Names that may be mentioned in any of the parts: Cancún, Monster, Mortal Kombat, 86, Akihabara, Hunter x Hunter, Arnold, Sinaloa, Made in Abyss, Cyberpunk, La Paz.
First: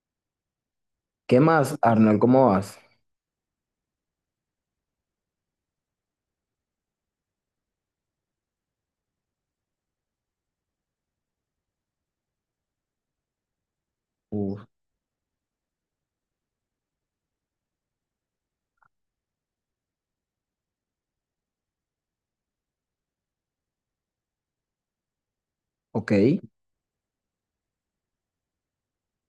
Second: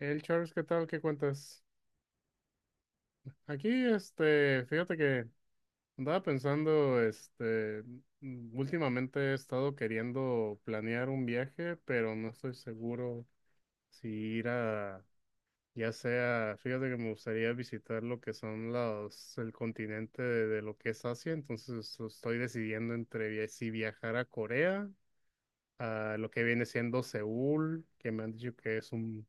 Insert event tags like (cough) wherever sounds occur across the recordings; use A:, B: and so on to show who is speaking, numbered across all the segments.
A: El Charles, ¿qué tal? ¿Qué
B: ¿Qué
A: cuentas?
B: más, Arnold? ¿Cómo vas?
A: Aquí, este, fíjate que andaba pensando, este, últimamente he estado queriendo planear un viaje, pero no estoy seguro si ir
B: Uf,
A: a, ya sea, fíjate que me gustaría visitar lo que son los, el continente de lo que es Asia. Entonces estoy decidiendo entre si viajar a Corea,
B: ok,
A: a lo que viene siendo Seúl, que me han dicho que es un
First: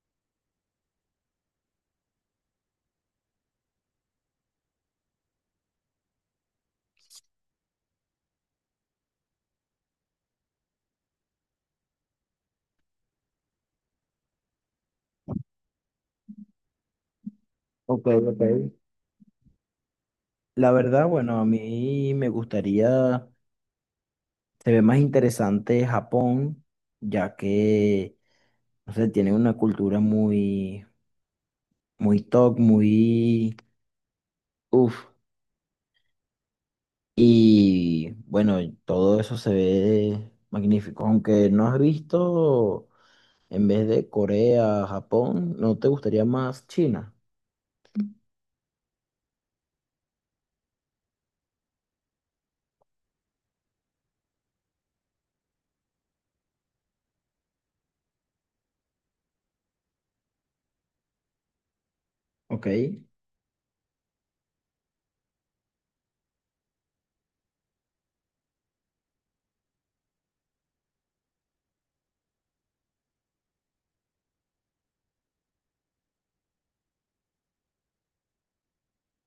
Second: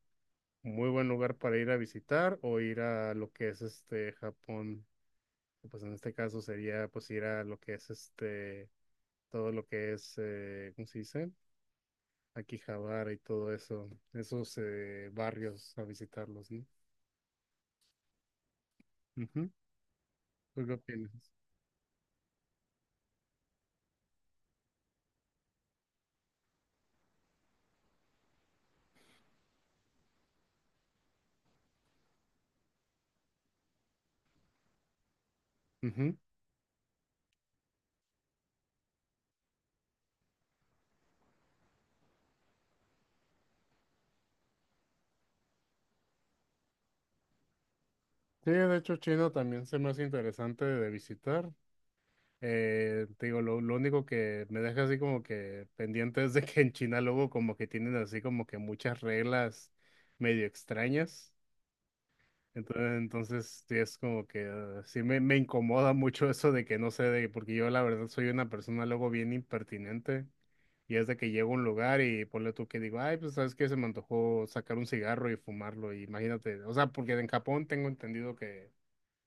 A: muy buen lugar para ir a visitar, o ir a lo que es este Japón, que, pues en este caso sería pues ir a lo que es este todo lo que es ¿cómo se dice? Akihabara y todo eso, esos barrios a visitarlos, ¿no?
B: ok, ok.
A: Ujú. ¿Tú
B: La
A: qué
B: verdad,
A: opinas?
B: bueno, a mí me gustaría, se ve más interesante Japón, ya que, no sé, tiene una cultura muy, muy top, muy, uff.
A: Ujú.
B: Y bueno, todo eso se ve magnífico, aunque no has visto, en vez de Corea, Japón, ¿no te gustaría más China?
A: Sí, de hecho China también se me hace interesante de visitar. Te digo, lo único que me deja así como que pendiente es de que en China luego como que tienen así como que muchas reglas medio extrañas.
B: Ok,
A: Entonces sí es como que sí me incomoda mucho eso de que, no sé, de, porque yo la verdad soy una persona luego bien impertinente, y es de que llego a un lugar y ponle tú que digo, ay, pues sabes que se me antojó sacar un cigarro y fumarlo, y imagínate, o sea, porque en Japón tengo entendido que,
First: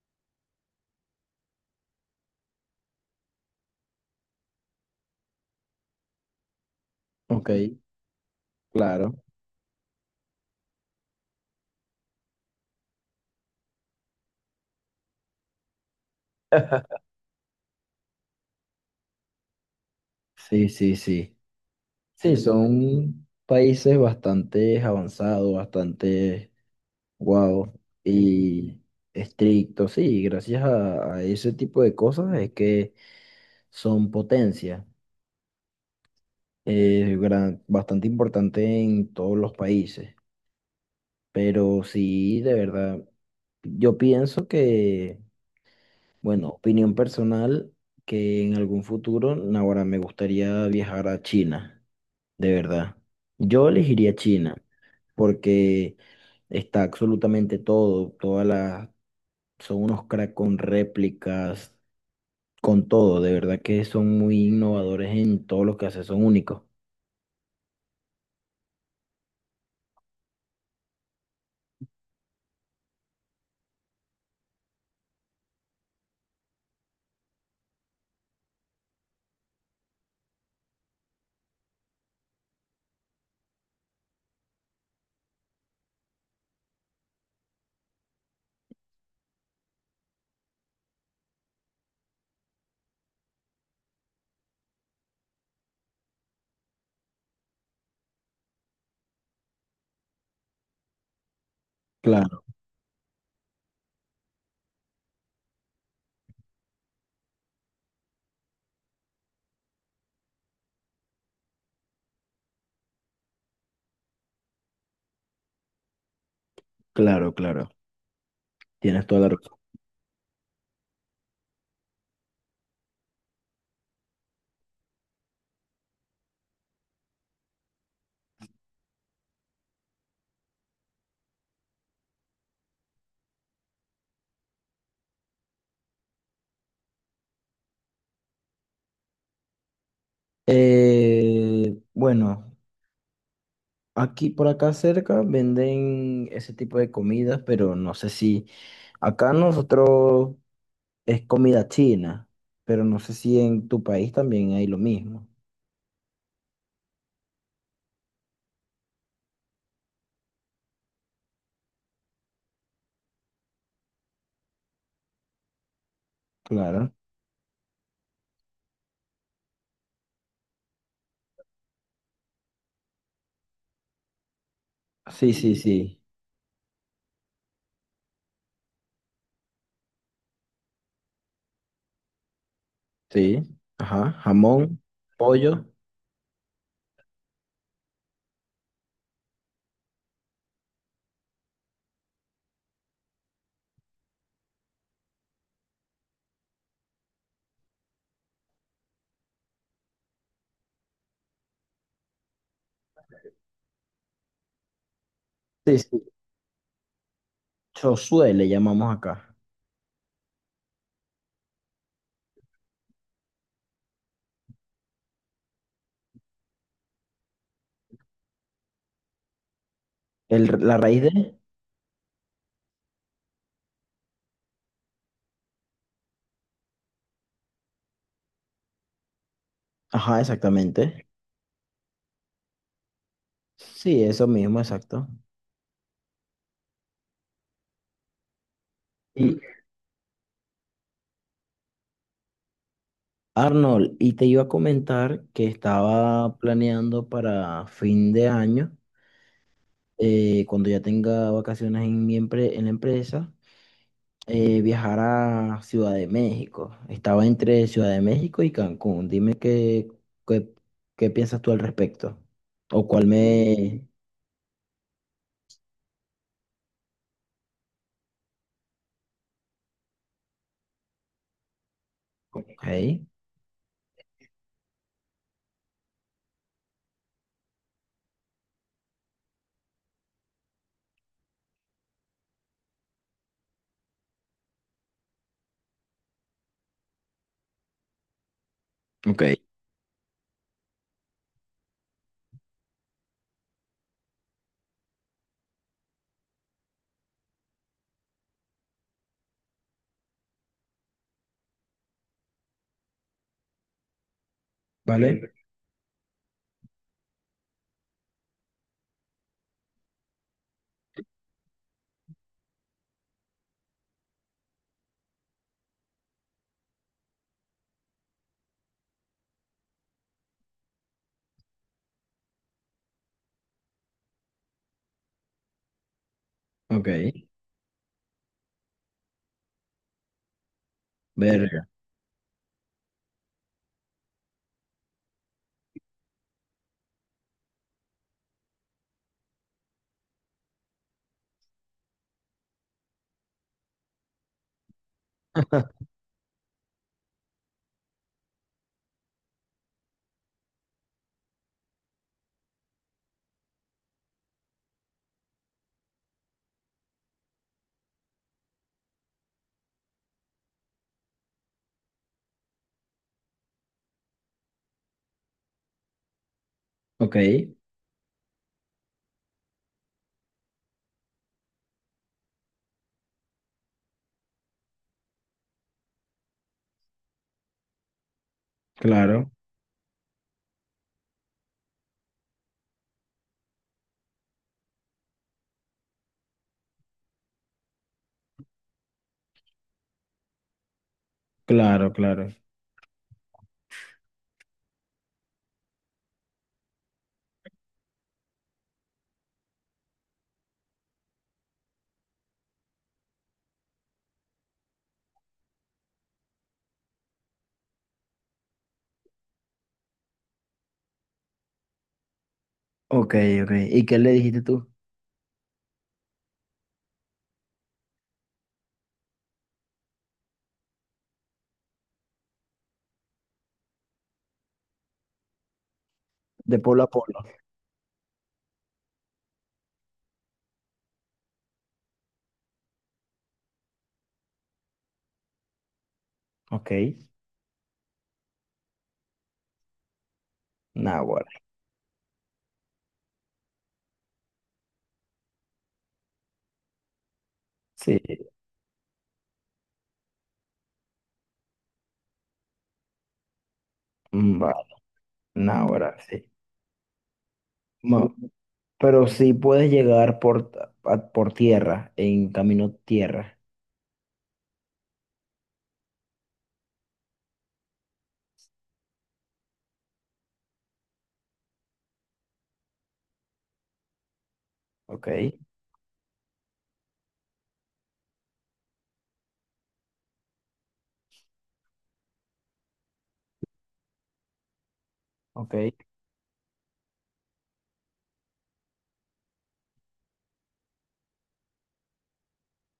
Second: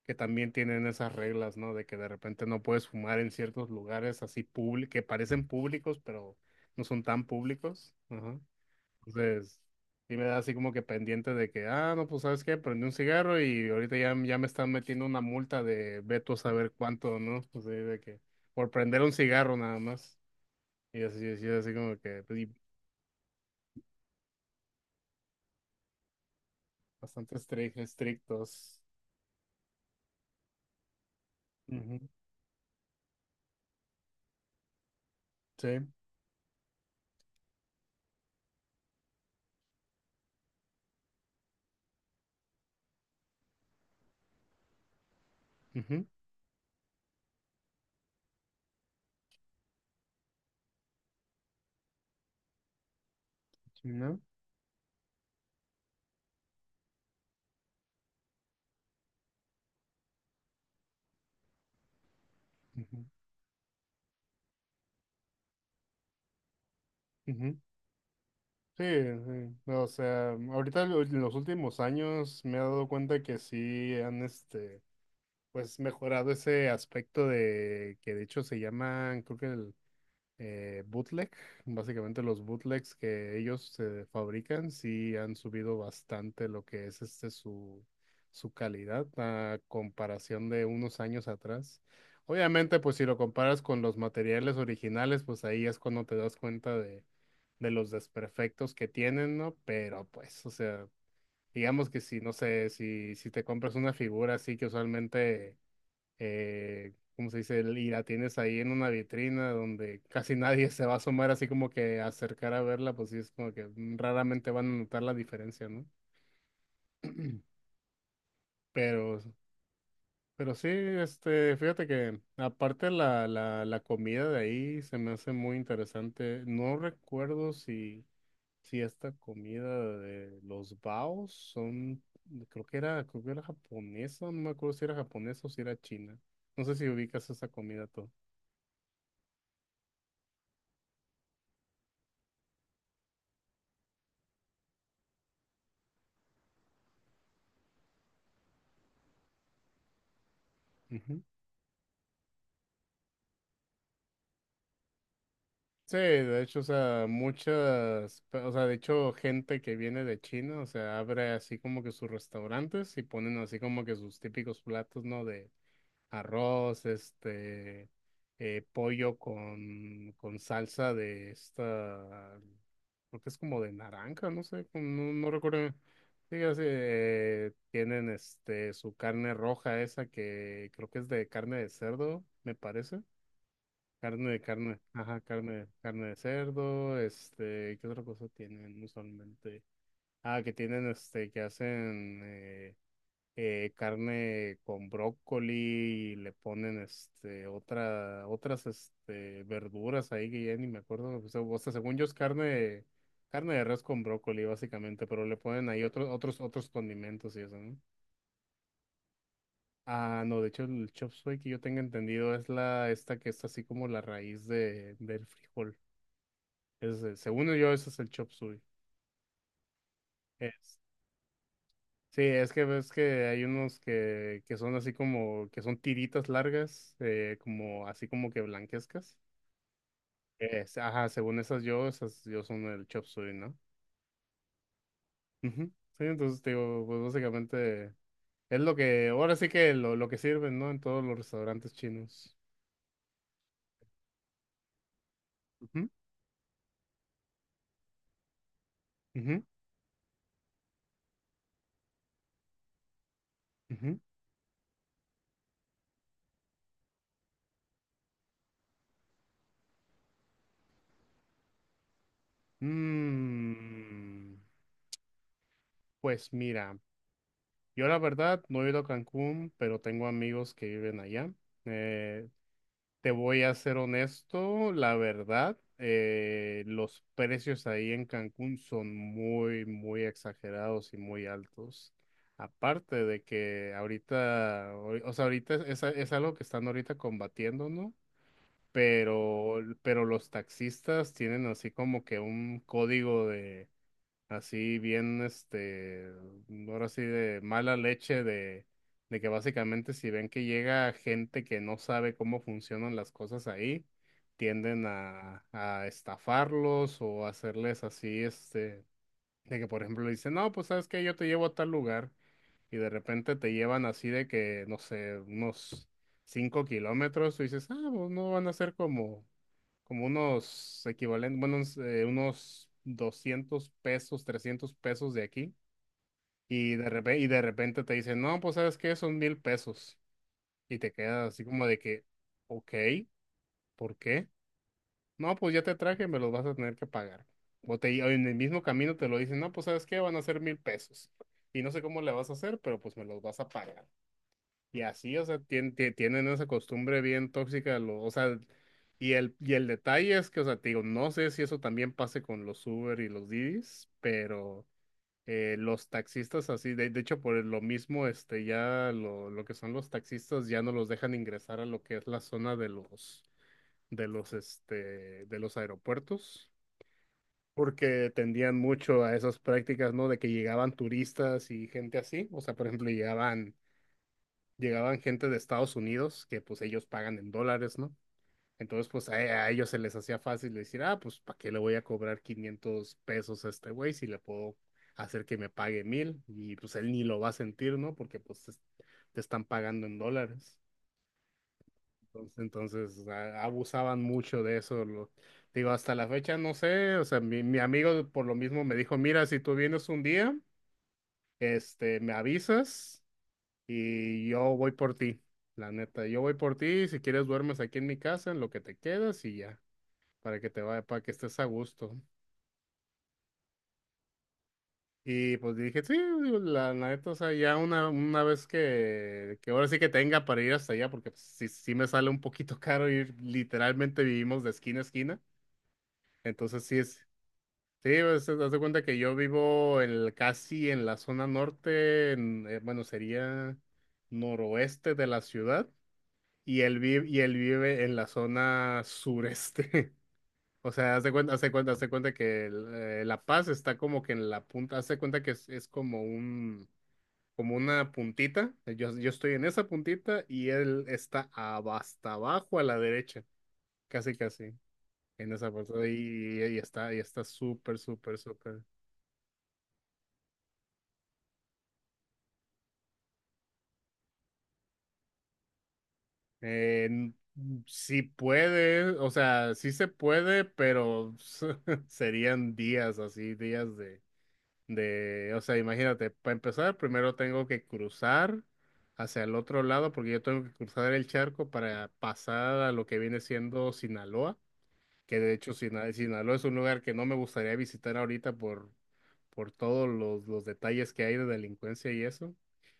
A: que también tienen esas reglas, ¿no? De que de repente no puedes fumar en ciertos lugares así públicos, que parecen públicos, pero no son tan
B: ok,
A: públicos. Ajá.
B: claro,
A: Entonces, sí me da así como que pendiente de que, ah, no, pues sabes qué, prendí un cigarro y ahorita ya me están metiendo una multa de ve tú a saber cuánto, ¿no? Pues sí, de que por prender un cigarro nada más.
B: sí, sí,
A: Y así,
B: sí.
A: así, así como que
B: Sí,
A: pues, y
B: son países bastante avanzados, bastante
A: bastante
B: guau
A: estrictos.
B: y estrictos. Sí, gracias a ese tipo de
A: Ujú,
B: cosas es que son potencia,
A: sí.
B: bastante importante en todos los países. Pero sí, de verdad, yo pienso que,
A: Ujú,
B: bueno, opinión personal, que en algún futuro, ahora me gustaría viajar a China. De verdad. Yo
A: sí,
B: elegiría
A: ¿no?
B: China porque está absolutamente todo, son unos crack con réplicas, con
A: Ujú,
B: todo, de verdad que son muy innovadores en todo lo que hacen, son únicos.
A: ujú. Sí, sí. No, o sea, ahorita en los últimos años me he dado cuenta que sí han, este, pues mejorado ese aspecto, de que de hecho se llaman, creo que el, bootleg. Básicamente los bootlegs que ellos fabrican sí han subido bastante lo que es este su, su calidad a comparación de unos años atrás. Obviamente, pues si lo comparas con los materiales originales, pues ahí es cuando te das cuenta de los desperfectos que tienen, ¿no? Pero pues, o sea, digamos que, si, no
B: Claro,
A: sé, si te compras una figura así que usualmente ¿cómo se dice? Y la tienes ahí en una vitrina donde casi nadie (laughs) se va a asomar así como que a acercar a verla, pues sí es como que raramente van a notar la diferencia, ¿no?
B: claro, claro. Tienes
A: Pero,
B: toda la razón.
A: pero sí, este, fíjate que aparte la comida de ahí se me hace muy interesante. No recuerdo si, esta comida de los baos son, creo que era japonesa, no me acuerdo si era japonesa o si era china. No sé si ubicas esa comida tú.
B: Bueno, aquí por acá cerca venden ese tipo de comidas, pero no sé si acá nosotros es comida china, pero no sé si en tu país también hay lo mismo.
A: Sí, de hecho, o sea, muchas, o sea, de hecho, gente que viene de China, o sea, abre así como que sus restaurantes y ponen así como que sus típicos platos, ¿no? De arroz,
B: Claro.
A: este, pollo con salsa de esta, creo que es como de naranja, no sé, como no, no
B: Sí, sí,
A: recuerdo.
B: sí.
A: Sí, así, tienen este, su carne roja esa que creo que es de carne de cerdo, me parece.
B: Sí. Ajá.
A: Carne de carne,
B: Jamón,
A: ajá, carne,
B: pollo.
A: carne de cerdo, este, ¿qué otra cosa tienen usualmente? Ah, que tienen, este, que hacen carne con brócoli y le ponen, este, otras, este, verduras ahí que ya ni me acuerdo, o sea, según yo es carne de res con brócoli básicamente, pero le ponen
B: Sí,
A: ahí
B: sí.
A: otros condimentos y eso, ¿no?
B: Chosue le llamamos acá.
A: Ah, no, de hecho el chop suey que yo tenga entendido es esta que es así como la raíz del frijol. Es, según yo, ese es el chop suey.
B: El, la
A: Es-
B: raíz de.
A: sí, es que ves que hay unos que son así como, que son tiritas largas, como así como que blanquescas.
B: Ajá, exactamente.
A: Ajá, según esas yo son el chop suey, ¿no?
B: Sí, eso mismo, exacto.
A: Ujú. Sí, entonces te digo, pues básicamente es lo que,
B: Y
A: ahora sí que lo que sirven, ¿no? En todos los restaurantes chinos.
B: Arnold, y te iba a comentar que
A: Ujú,
B: estaba planeando para fin de año,
A: ujú,
B: cuando ya tenga vacaciones en en la empresa,
A: ujú.
B: viajar a Ciudad de México. Estaba entre Ciudad de México y Cancún. Dime qué, qué, qué piensas tú al respecto. O cuál me...
A: Mm, pues mira, yo la verdad no he ido a Cancún, pero tengo amigos que viven allá. Eh,
B: Ok,
A: Te voy a ser honesto, la verdad, los precios ahí en Cancún son muy, muy exagerados y muy altos. Aparte de que ahorita, o sea, ahorita es algo que están ahorita combatiendo, ¿no?
B: ok,
A: Pero los taxistas tienen así como que un código de, así bien, este, ahora sí de mala leche de que básicamente, si ven que llega gente que no sabe cómo funcionan las cosas ahí, tienden
B: ¿vale?
A: a estafarlos, o hacerles así, este, de que por ejemplo le dicen, no, pues sabes que yo te llevo a tal lugar, y de repente te llevan así de que, no sé, unos 5 kilómetros, tú dices, ah, pues no van a ser como unos equivalentes, bueno, unos, unos 200 pesos, 300 pesos de aquí, y
B: Ok,
A: de repente, y de repente te dicen, no, pues sabes qué, son 1000 pesos, y te quedas así como
B: verga.
A: de que, ok, ¿por qué? No, pues ya te traje, me los vas a tener que pagar. O, te, o en el mismo camino te lo dicen, no, pues sabes qué, van a ser 1000 pesos, y no sé cómo le vas a hacer, pero pues me los vas a pagar. Y así, o sea, tienen esa costumbre bien tóxica, o sea, y el detalle es que, o sea, te digo, no sé si eso también pase con los Uber y los Didis, pero los taxistas así, de hecho, por lo mismo, este, ya lo que son los taxistas ya no los dejan ingresar a lo que es la zona de los aeropuertos,
B: Ok,
A: porque tendían mucho a esas prácticas, ¿no? De que llegaban turistas y gente así, o sea, por ejemplo, llegaban gente de Estados Unidos que pues ellos pagan en dólares, ¿no? Entonces pues a,
B: claro,
A: a ellos se les hacía fácil decir, ah, pues, ¿para qué le voy a cobrar 500 pesos a este güey si le puedo hacer que me pague mil? Y pues él ni lo va a sentir, ¿no? Porque pues te están pagando en dólares.
B: claro, claro.
A: Entonces abusaban mucho de eso. Digo, hasta la fecha no sé, o sea, mi amigo por lo mismo me dijo, mira, si tú vienes un día, este, me avisas y yo voy por ti, la neta. Yo voy por ti. Si quieres, duermes aquí en mi casa, en lo que te quedas y ya, para que te vaya, para que estés a gusto.
B: Ok, ok. ¿Y qué le dijiste tú?
A: Y pues dije, sí, digo, la neta, o sea, ya una vez que ahora sí que tenga para ir hasta allá, porque pues, sí, sí me sale un poquito (laughs) caro ir, literalmente vivimos de esquina a esquina.
B: De
A: Entonces sí
B: polo a
A: es, sí,
B: polo.
A: pues, haz de cuenta que yo vivo en casi en la zona norte, bueno, sería noroeste de la ciudad. y
B: Ok,
A: él vive, y él vive en la zona sureste. (laughs) O sea, hace
B: náguara.
A: cuenta, hace cuenta, hace cuenta que La Paz está como que en la punta, hace cuenta que es como una
B: Sí,
A: puntita. Yo estoy en esa puntita y él está hasta abajo a la derecha, casi
B: mm,
A: casi,
B: vale,
A: en esa puntita. Y,
B: náguara, sí.
A: y- y está, y está súper,
B: Ma-
A: súper, súper.
B: pero sí puedes llegar por, ta- a- por tierra, en camino tierra.
A: Eh, n- sí puede, o sea, sí se puede, pero (laughs) serían días así, días de.
B: Ok,
A: De, o sea, imagínate, para empezar, primero tengo que cruzar hacia el otro lado, porque yo tengo que cruzar el charco para pasar a lo que viene siendo Sinaloa, que de hecho
B: ok.
A: Sinaloa es un lugar que no me gustaría visitar ahorita por, todos los detalles que hay de delincuencia y eso.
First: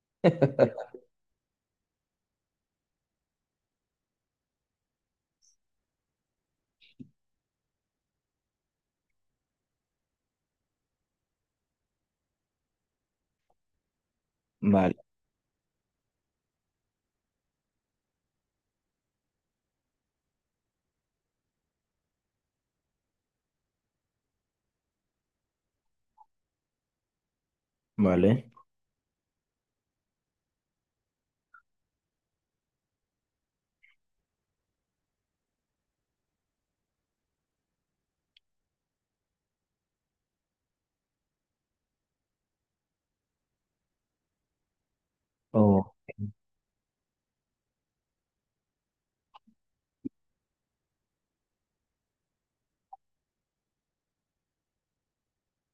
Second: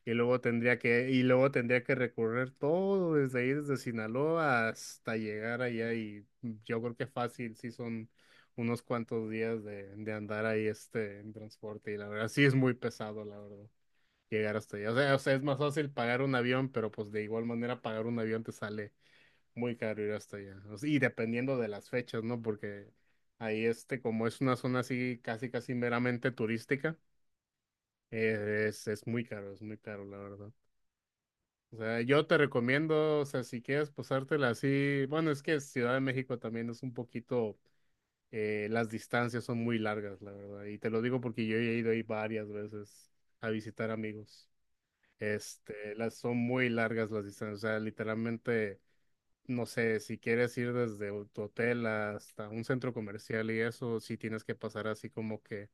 A: y luego tendría que recorrer todo desde ahí, desde Sinaloa hasta llegar allá. Y yo creo que fácil, sí son unos cuantos días de andar ahí este en transporte. Y la verdad, sí es muy pesado, la verdad, llegar hasta allá. O
B: Vale,
A: sea, es más fácil pagar un avión, pero pues de igual manera pagar un avión te sale muy caro ir hasta allá. O sea, y dependiendo de las fechas, ¿no? Porque ahí este, como es una zona así casi casi meramente turística,
B: vale.
A: es muy caro, es muy caro, la verdad. O sea, yo te recomiendo, o sea, si quieres pasártela así, bueno, es que Ciudad de México también es un poquito, las distancias son muy largas, la verdad. Y te lo digo porque yo he ido ahí varias veces a visitar amigos.
B: Oh,
A: Este, las son muy largas las distancias, o sea, literalmente no sé, si quieres ir desde tu hotel hasta un centro comercial y eso, sí tienes que pasar así como que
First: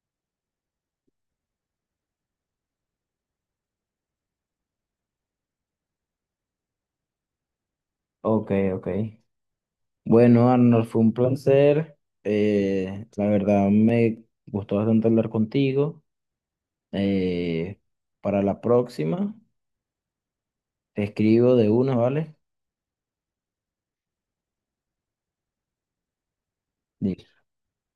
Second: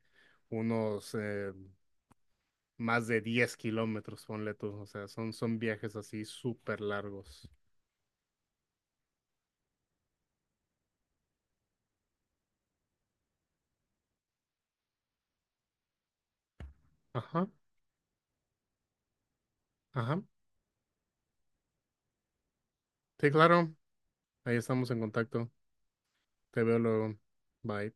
A: unos más de 10 kilómetros, ponle tú. O sea, son viajes así súper largos.
B: ok, ok. Bueno, Arnold, fue un placer. La verdad me gustó bastante hablar contigo.
A: Ajá,
B: Eh, para la próxima,
A: ajá.
B: te escribo de una, ¿vale?
A: Sí, claro. Ahí estamos en contacto. Te veo luego.
B: Listo.
A: Bye.